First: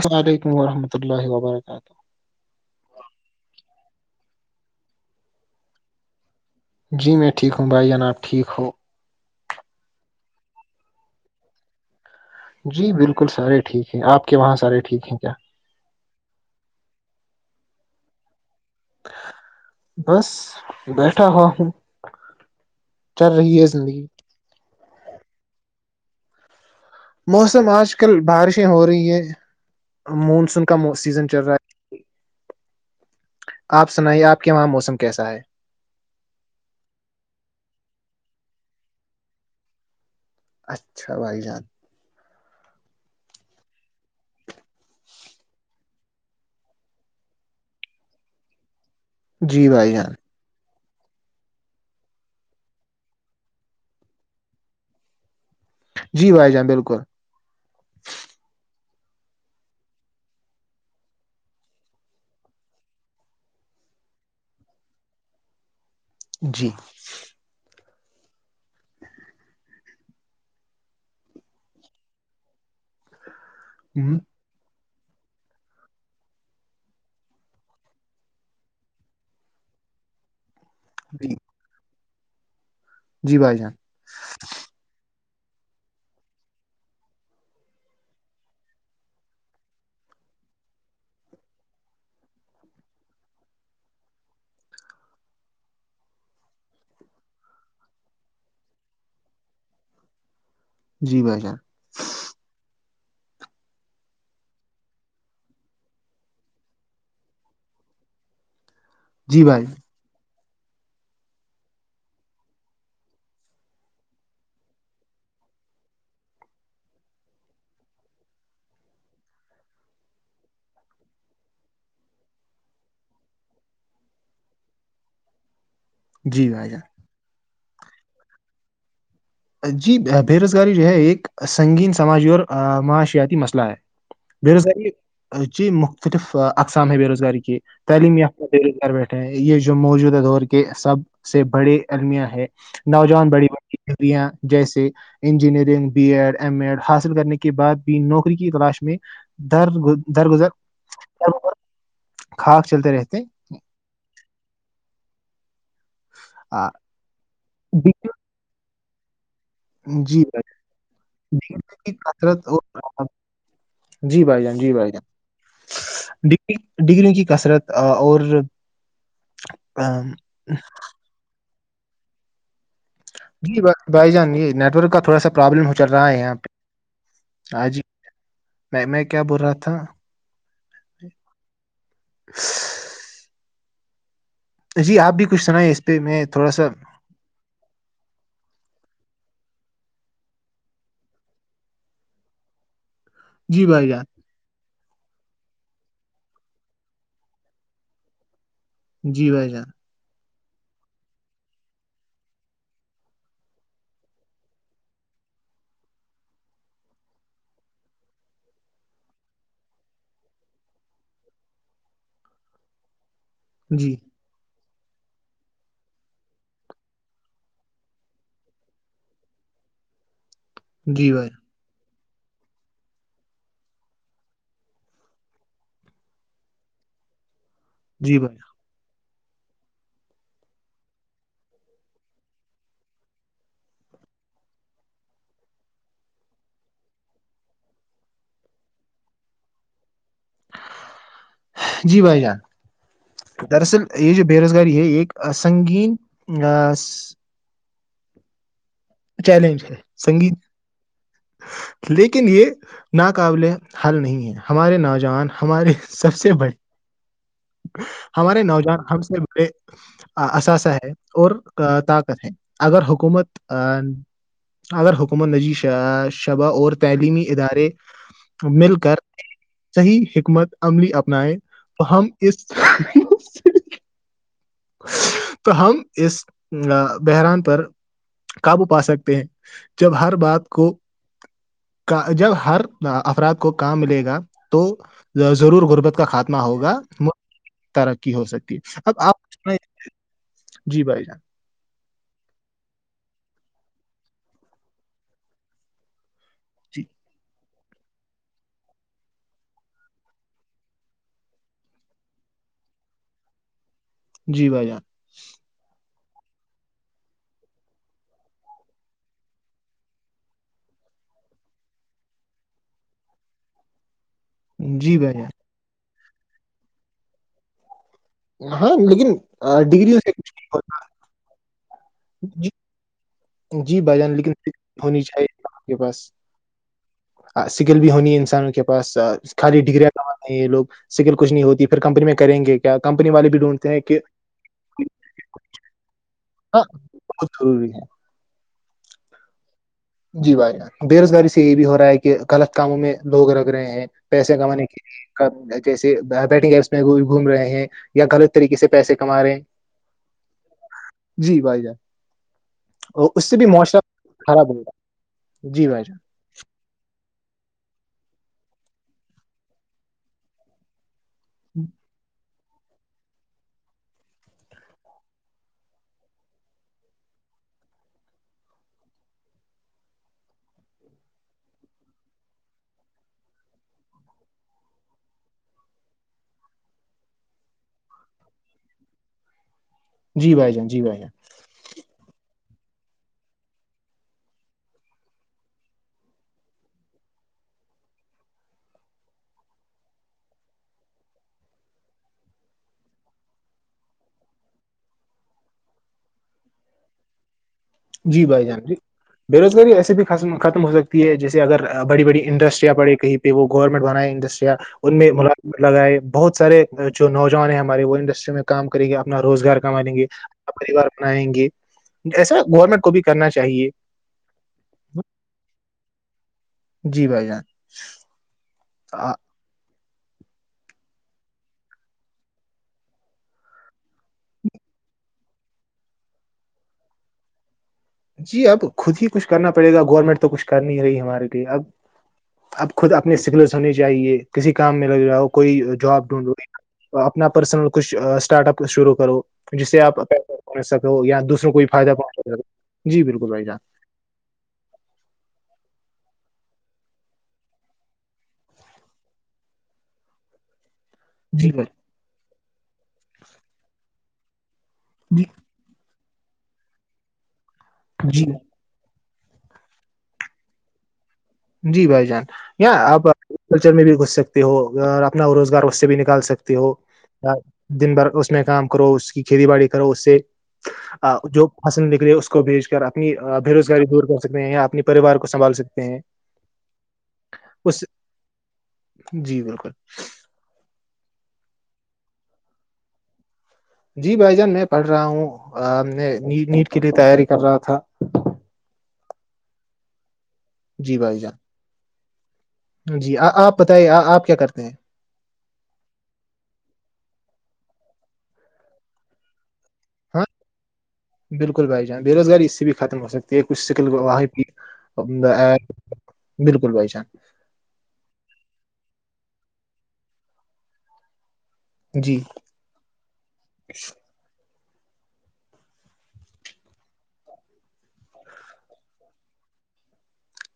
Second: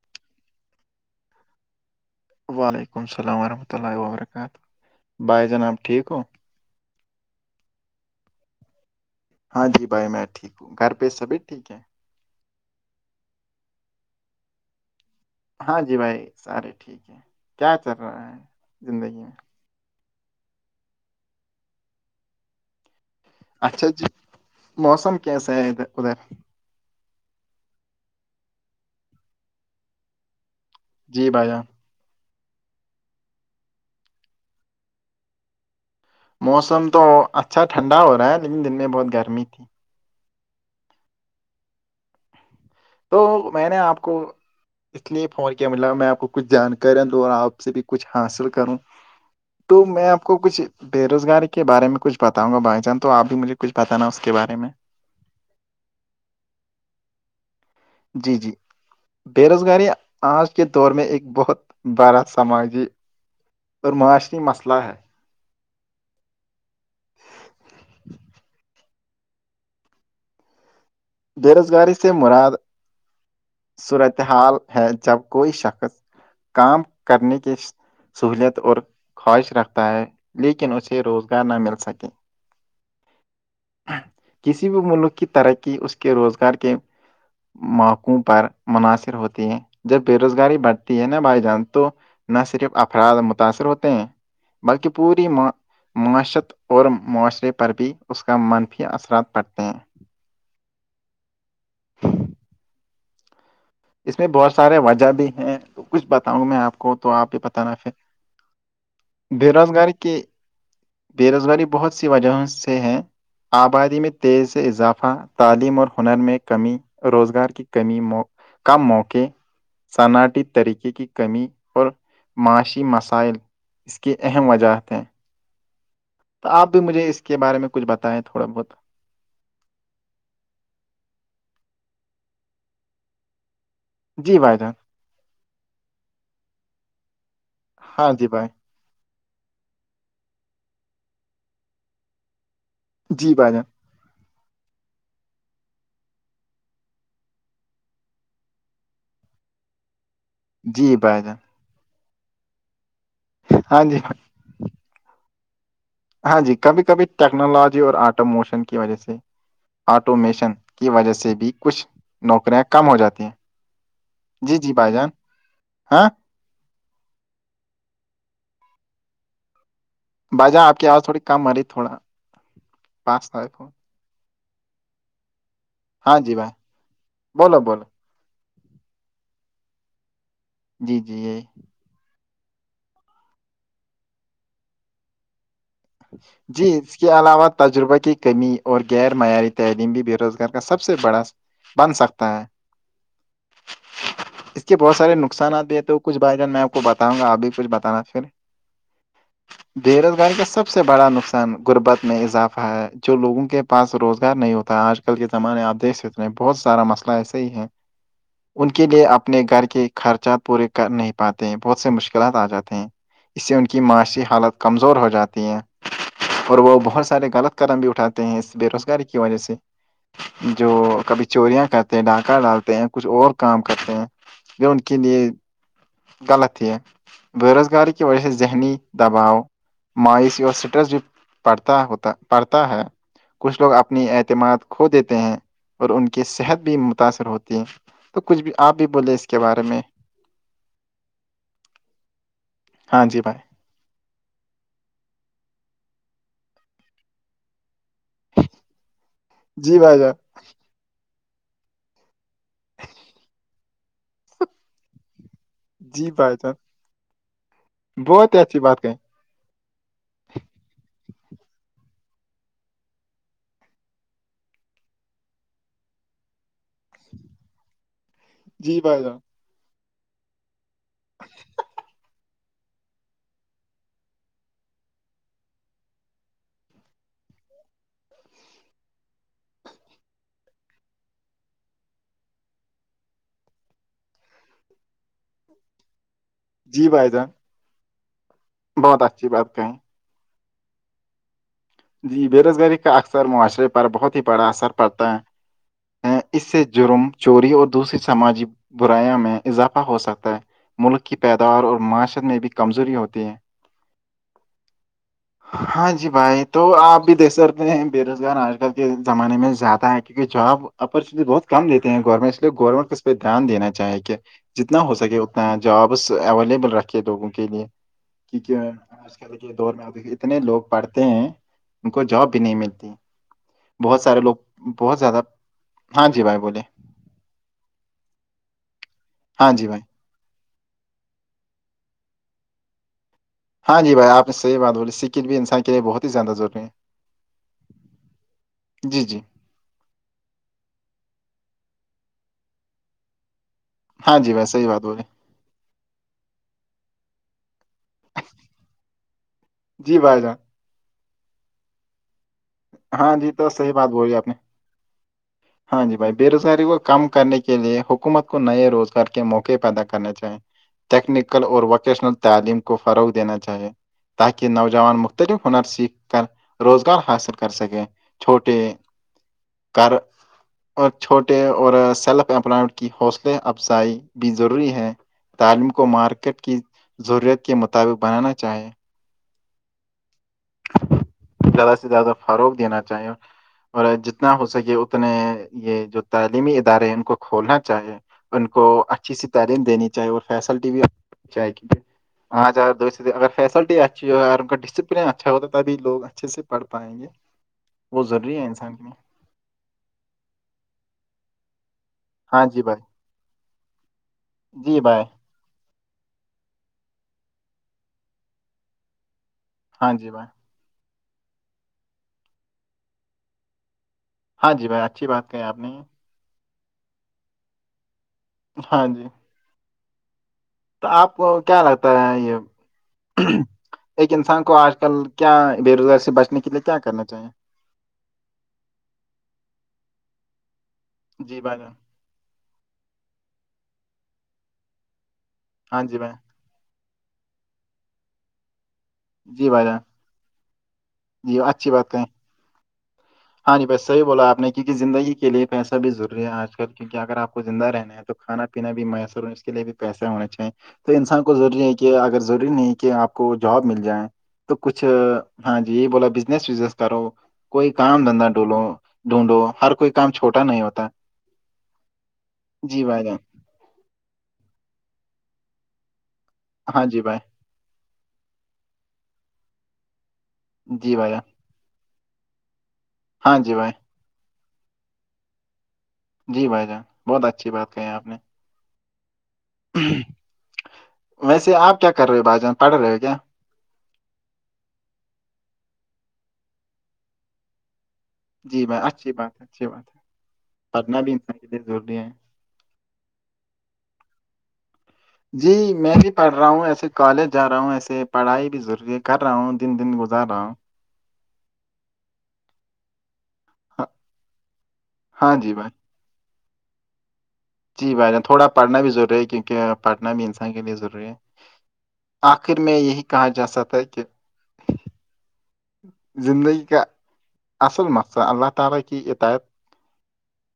السلاملیکم ورحمۃ اللہ و برکاتہ وعلیکم السلام ورحمۃ اللہ وبرکاتہ بھائی جناب ٹھیک ہو جی میں ٹھیک ہوں بھائی جناب ٹھیک ہو ہاں جی بھائی میں ٹھیک ہوں گھر پہ سبھی ٹھیک ہیں جی بالکل سارے ٹھیک ہے آپ کے وہاں سارے ٹھیک ہیں کیا ہاں جی بھائی سارے ٹھیک ہے کیا چل رہا ہے زندگی میں بس بیٹھا ہوا ہوں چل رہی ہے اچھا زندگی جی موسم کیسا ہے ادھر ادھر موسم آج کل بارشیں ہو رہی ہیں مونسون کا سیزن جی چل بھائی رہا جان ہے آپ سنائیے آپ کے وہاں موسم کیسا ہے موسم تو اچھا ٹھنڈا ہو رہا ہے لیکن دن میں بہت گرمی تھی اچھا بھائی جان تو میں نے آپ کو اس لیے فون کیا ملا میں آپ کو کچھ جانکاریاں دوںا آپ سے بھی کچھ حاصل کروں جی تو بھائی میں جان آپ کو کچھ بے روزگاری کے بارے میں کچھ بتاؤں گا بھائی جان تو آپ بھی مجھے کچھ بتانا اس کے بارے میں جی بھائی جان بالکل جی جی بے روزگاری آج کے دور میں ایک بہت بڑا سماجی پر معاشی مسئلہ ہے جی [inaudible] بے روزگاری سے مراد ہم، صورتحال ہے جب کوئی شخص کام کرنے کی سہولت اور خواہش رکھتا ہے لیکن اسے جی روزگار نہ مل سکے جی بھائی جان کسی بھی ملک کی ترقی اس کے روزگار کے موقعوں پر مناصر ہوتی ہیں جب بے روزگاری بڑھتی ہے نا بھائی جان تو نہ صرف افراد متاثر ہوتے ہیں بلکہ پوری معاشرت اور معاشرے پر بھی اس کا منفی اثرات پڑتے ہیں جی بھائی جان ہ اس میں بہت سارے وجہ بھی ہیں کچھ بتاؤں گ میں آپ کو تو آپ یہ پت نا پھر جی بے بھائی روزگاری کی بے روزگاری بہت سی وجہوں سے ہے آبادی میں تیز سے اضافہ تعلیم اور ہنر میں کمی روزگار کی کمی م کم موقے صنعٹیتی طریقے کی کمی اور معاشی مسائل اس کی اہم وجہت ہیں جی تو آپ بھائی بھی مجھے اس کے بارے میں کچھ بتائیں تھوڑا بہت جی بے روزگاری جو ہے ایک سنگین سماجی اور معاشیاتی مسئلہ ہے جی بے بھائی جان روزگاری جی مختلف اقسام ہے بے روزگاری کی ہاں تعلیم جی یافتہ بھائی دہلی بیٹھ یہ جو موجودہ دور کے سب سے بڑے المیاں ہے نوجوان جی بڑی بھائی جان ں جیسے engineering B Ed M Ed حاصل کرنے کے بعد بھی نوکری کی تلاش میں در گز در گزر جی بھائی جان کھاک چلتے رہتے ہیں۔ ہاں جی ہاں جی آ، کبھی کبھی ٹیکنالوجی اور ڈگری- آٹو موشن کی وجہ سے جی بھائی آٹومیشن کی وجہ سے جان، بھی ڈگریوں کچھ کی کثرت نوکریاں کم ہو اور جاتی ہیں جی جی بھائی جان ہاں ڈگریوں کی کثرت اور با جا آپ کی آواز تھوڑی کم آ رہی تھوڑا پاس آئے جی فون بائی بھائی جان یہ نیٹ ورک کا تھوڑا سا پرابلم ہو چل رہا ہاں ہے جی یہاں بھائی پہ بولو ہ جی بولو میں میں کیا بول رہا تھا جی جی یہی [inaudible] جی آپ بھی کچھ سناائ جی اس کے علاوہ تجربہ کی کمی اور غیر معیاری تعلیم بھی بے روزگار کا سب سے بڑا بن سکتے ہیں جی بھائی جان اس کے بہت سارے نقصانات بھی ہیں تو کچھ بھائی جان میں آپ کو بتاؤں گا آپ بھی کچھ بتانا پھر جی بھائی جان بے روزگاری کا سب سے بڑا نقصان غربت میں اضافہ ہے جو لوگوں کے پاس روزگار نہیں ہوتا آج ک آج کل کے زمانے آپ دیکھ سکتے ہیں بہت سارا مسئلہ ایسے ہی ہے ان کے لیے اپنے گھر کے خرچات پورے کر نہیں پاتے ہیں بہت سے مشکلات آ جاتے ہیں اس سے ان کی جی معاشی حالت کمزور ہو جاتی ہیں اور وہ بہت سارے غلط قدم بھی اٹھاتے ہیں اس بے روزگاری کی وجہ سے جو جی کبھی بھائی چوریاں کر ڈاکہ ڈالتے ہیں کچھ اور کام کرتے ہیں جو ان کے لیے غلط ہی بے روزگاری کی جی وجہ سے بھائی ذہنی دباؤ ماوسی اور سٹرس بھی پڑھتا ہوتا پڑھتا ہے کچھ لوگ اپنی اعتماد کھو دیتے ہیں اور ان کی صحت بھی متاثر ہوتی ہے تو کچھ بھی آپ بھی بولے اس کے بارے میں جی بھائی جان ہاں جی بھائی دراصل یہ جو بے روزگاری ہے ایک سنگین چیلنج ہے جی بھائی جان سنگیت لیکن یہ ناقابل حل نہیں ہے ہمارے نوجوان ہمارے جی سب سے بھائی بڑے جان بہت ہی ہمارے اچھی نوجوان بات کہیں ہم سے اثاثہ ہے اور طاقت ہے اگر حکومت اگر حکومت نجی شبہ اور تعلیمی ادارے مل جی کر بھائی جان صحیح حکمت عملی اپنائے تو ہم اس تو ہم اس بحران پر قابو پا سکتے ہیں جب ہر بات کو جب ہر افراد کو کام ملے گا تو ضرور غربت کا ہوگا جی بھائی جان ترقی ہو سکتی اب بہت آپ اچھی بات سنائیں۔ کہیں جی بھائی جان جی بے روزگاری کا اکثر معاشرے پر بہت ہی بڑا اثر پڑتا ہے اس سے جی جرم چوری اور دوسری سماجی برایاں میں اضافہ ہو سکتا ہے ملک کی پیداار اور معاشر میں بھی کمزوری ہوتی ہے جی بھائی جان ہاں جی بھائی تو آپ بھی دیکھ سکتے ہیں بے روزگار آج کل کے زمانے میں زیادہ ہے کیونکہ جاب اپورچوٹی بہت کم دیتے ہیں گورنمنٹ اس لیے گورنمنٹ کو اس پہ دھیان دینا چاہ کیا جان جتنا ہو جی بھائی سکے اتنا جابس اویلیبل رکھے لوگوں کے لیے جان کیونکہ ہاں آج لیکن کل کے آ، دور میں ڈگریوں سے کچھ اتنے نہیں لوگ ہوتا پڑھتے ہیں ان کو جاب بھی جی نہیں ملتی جی بھائی بہت جان سارے لیکن لوگ بہت زیادہ ہاں جی بھائی بولے سگل بھی ہونی انسانوں کے پاس ہاں خالی جی بھائی ڈگریاں نہیں یہ لگ سکل کچھ نہیں ہوتی پھر کمپنی میں کریں گے کمپنی والے بھی ڈھونڈتے ہاں ہیں جی کہ بھائی آپ نے صحیح بات بولی سکل بھی انسان کے لیے بہت ہی زیادہ ضروری ہاں ہے بہت ضروری ہے جی جی جی بھائی جان بے روزگاری سے یہ بھی ہو رہا ہے کہ غلط کاموں میں لوگ رگ رہے ہیں ہاں جی پیسے بھائی کمانے صحیح بات بولی کے جیسے بیٹنگ ایپس میں گھوم رہے ہیں یا غلط طریقے سے پیسے کما رہے ہیں جی بھائی جان جی بھائی جان اور ہاں اس جی سے بھی تو صحیح بات موشرم بولی آپ نے خراب ہوگا ہاں جی بھائی بے روزگاری کو کم کرنے کے لیے حکومت کو نئے روزگار کے موقع پیدا کرنے چاہیں ٹیکنیکل اور جان ووکیشنل تعلیم کو فروغ دینا چاہیے تاکہ نوجوان مختلف ہنر سیکھ کر روزگار حاصل کر سکے چھوٹے کر اور چھوٹے اور سیلف امپلڈ کی حوصلے افزائی بھی ضروری ہے تعلیم کو مارکیٹ کی ضرورت کے مطابق بنانا چاہیں جی بھائی جان جی بھائی جان زیادہ سے زیادہ فروغ دینا چاہیے اور جتنا ہو سکے اتنے یہ جو تعلیمی ادارے ہیں ان کو کھولنا چاہیے ان کو اچھی سی تعلیم دینی چاہے وہ فیسلٹی بھی چاہے کیونکہ ہاں ا اگر فیسلٹی اچھی ہو ان کا ڈسپلن اچھا ہوتا تبھی لوگ اچھے سے پڑھ پائیں گے وہ جی ضروری بھائی ہے جان جی انسان کے لیے بے روزگاری ایسے بھی ختم ہو سکتی ہے جیسے اگر بڑی بڑی ہاں جی انڈسٹریاں بھائی پڑیں کہیں پہ وہ گورنمنٹ بنائے انڈسٹریا جی ان بھائی میں ملاق لگائے بہت سارے جو نوجوان ہیں ہمارے وہ انڈسٹری میں کام کریں گے اپنا روزگار کما ہاں لیں گے جی بھائی پوار اپنائیں گے ایسا گورنمنٹ کو بھی کرنا چاہیے ہاں جی بھائی اچھی بات کہ ہے آپ نے جی بھائی جان ہاں جی آ- تو آپ کو کیا لگتا ہے یہ ایک انسان کو آج کل کیا بے روزگاری سے بچنے کے لیے کیا کرنا چاہیے جی اب خود ہی کچھ کرنا پڑے گا گورنمنٹ تو کچھ کر نہیں رہی ہمارے جی لیے بھائی اب جان اب خود اپنی سگلس ہونی چاہیے کسی کام میں لگ رہا ہو کوئی ہاں جی جاب بھائی ڈھونڈو اپنا پرسنل کچھ اسٹارٹ اپ شروع کرو جی بھائی جس جان سے آپ پسہ پہنچ سکو یا جی دوسروں کو اچھی بات فائدہ کہیں پہنچ سک ہو جی بالکل بھائی ہاں جان جی بس صیح بولا آپ نے کیونکہ زندگی کےے پیسہ بھی ضروری ہے آج کل کیکہ اگر آپ کو زند رہنا ہے تو کھانا پینا بھی میسر ہ اس کے لیے بھی پیسے ہونے چاہیے تو انسان کو جی ضروری بھائی ہے کہ اگر ضروری نہیں کہ آپ کو جاب مل جائے تو کچھ جی ہاں جی بولا بزنس وزنس کرو کوئی کام جی دھندا ڈھولو ڈھونڈو ہر کوئی کام چھوٹا نہیں ہوتا جی بھائی جان اں جی آپ بھائی جان کلچر میں بھی گھس سکتے ہو اور اپنا روزگار اس سے بھی نکال سکتے ہو ہاں جی بھائی دن بھر اس میں کام کرو اس کی کھیتی باڑی کرو اس سے جی بھائی جان جو حصل نکلی ہے اس کو بھیج کر اپنی ہاں بے جی بھائی روزگاری دور کر سکتے ہیں یا اپنی پریوار کو سنبھال سکتے ہیں جی بھائی جان بہت اچھی بات کہی اس آپ نے جی بالکل ویسے آپ کیا کر رہے ہو بھائی جان پڑھ رہے ہو کیا جی بھائی جان میں پڑھ رہا ہوں نے نیٹ کے لیے تیاری کر رہا تھا جی بھائی اچھی بات ہے اچھی بات ہے جی پڑھنا بھی بھائی انسان جان کے لیے ضروری ہے جی آپ بتائیے آپ کیا کرتے ہیں جی میں بھی پڑھ رہا ہوں ایسے کالج جا رہا ہوں ایسے پڑھائی بھی ضروری کر رہا ہوں تین دن ہاں گزار رہا ہوں بالکل بھائی جان بے روزگاری اس سے بھی ختم ہو سکتی ہے کچھ ہاں سکل ہاں جی بھائی بالکل بھائی شان جی بھائی تھوڑا پڑنا بھی ضروری ہے کیونکہ پڑھنا بھی انسان کے لیے ضروری ہے جی آخر میں یہی کہا جا سکتا ہے کہ اللہ تعالی کی ہدایت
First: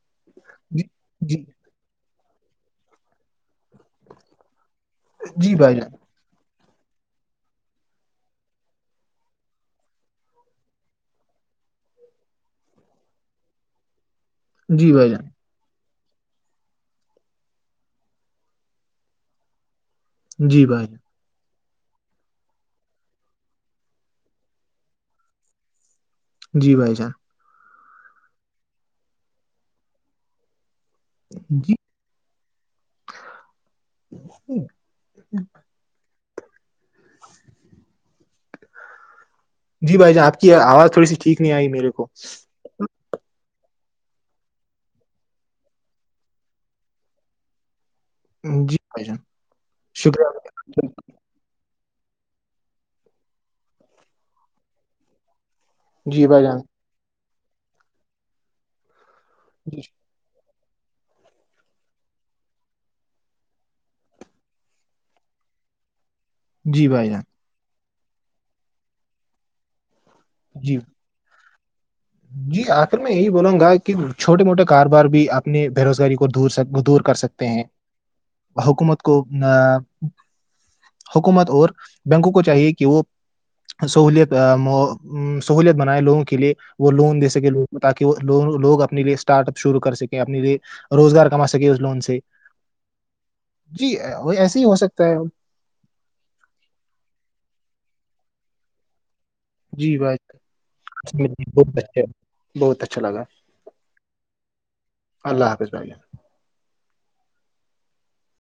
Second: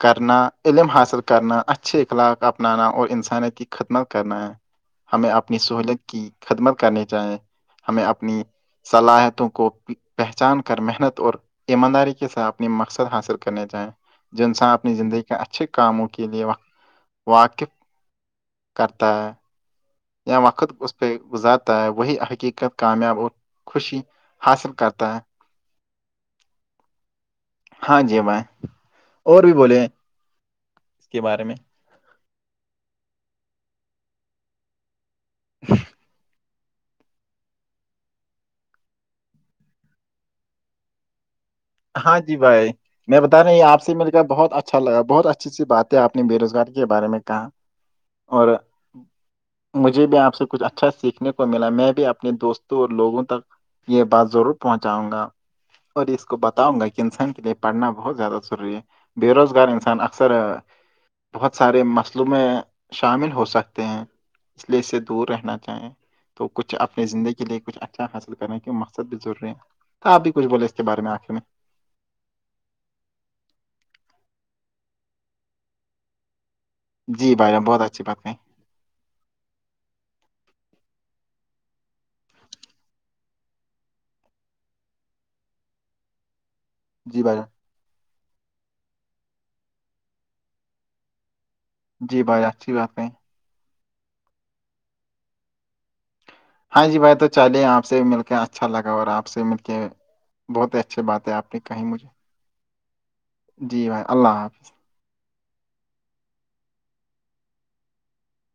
کرنا جی علم حاصل جی کرنا اچھے اخلاق اپنانا اور انسانی کی ختم کرنا ہے ہمیں جی اپنی بھائی سہولت جان کی خدمت کرنے چاہیں ہمیں اپنی صلاحیتوں کو پہچان کر محنت اور ایمانداری کے ساتھ اپنی مقصد حاصل کرنے جائیں جنسان جی اپنی بھائی زندگی جان کا اچھے کاموں کے لیے واقف کرتا ہے اں جی وقت بھائی بس پ جان گزارتا ہے وہی حقیقت کامیاب اور خوشی حاصل کرتا ہے جی بھائی جان ہاں جی میں اور بھی بولے اس کے بارے میں جی ہ جی بھائیان آپ کی آواز تھوڑ سیٹیک نہیں آئیی ہاں جی بھائی میں بتا رہای یہ آپ سے مل کر بہت اچھا لگا بہت اچھی سی بات ہے آپ نے بے روزگاری کے بارے میں کہا اور جی بھائی جان مجھے بھی شکریہ آپ سے کچھ اچھا سیکھنے کو ملا میں بھی اپنے دوستوں اور لوگوں تک یہ بات ضرور پہنچاؤں گا اور اس جی کو بھائی جان بتاؤں گا کہ انسان کے لیے پڑھنا بہت زیادہ ضروری ہے بے روزگار جی انسان اکثر بہت سارے مسلومے شامل ہو سکتے ہیں اس لیے اس سے دور رہنا چاہیں تو کچھ جی اپنی بھائی جان زندگی لیے کچھ اچھا حاصل کر رہ ہیں کی مقصد بھی ضروری ہے تو آپ بھی کچھ بولے اس جی کے بارے میں آ [unintelligible] جی آخر میں یہی بولاوں گا کہ چھوٹے موٹے کاروبار بھی اپنے بے روزگاری دورک دور کر جی سکتے بھائی ہیں جان بہت اچھی بات کہیں حکومت کو حکومت اور بینکوں کو چاہیے کہ وہ سہولیت سہولیت بنائے لوگوں کے لیے وہ لون جی دے بھائی جان سکے لو کو تاکہ وہ لوگ اپنے لیے اسٹارٹ اپ شروع کر سکے اپنے لیے روزگار کما سک گ اس لون سے جی بھائی جان اچھی بات کہیں جی ایسے ہی ہو سکتا ہے ہاں جی بھائی تو چاہے آپ سے مل کے اچھا لگا اور آپ سے مل جی بھائی، بہت ہی اچھی بات ہے آپ نے بہت کہی اچھا مجھے بہت اچھا لگا جی بھائی اللہ حافظ اللہ حافظ بائی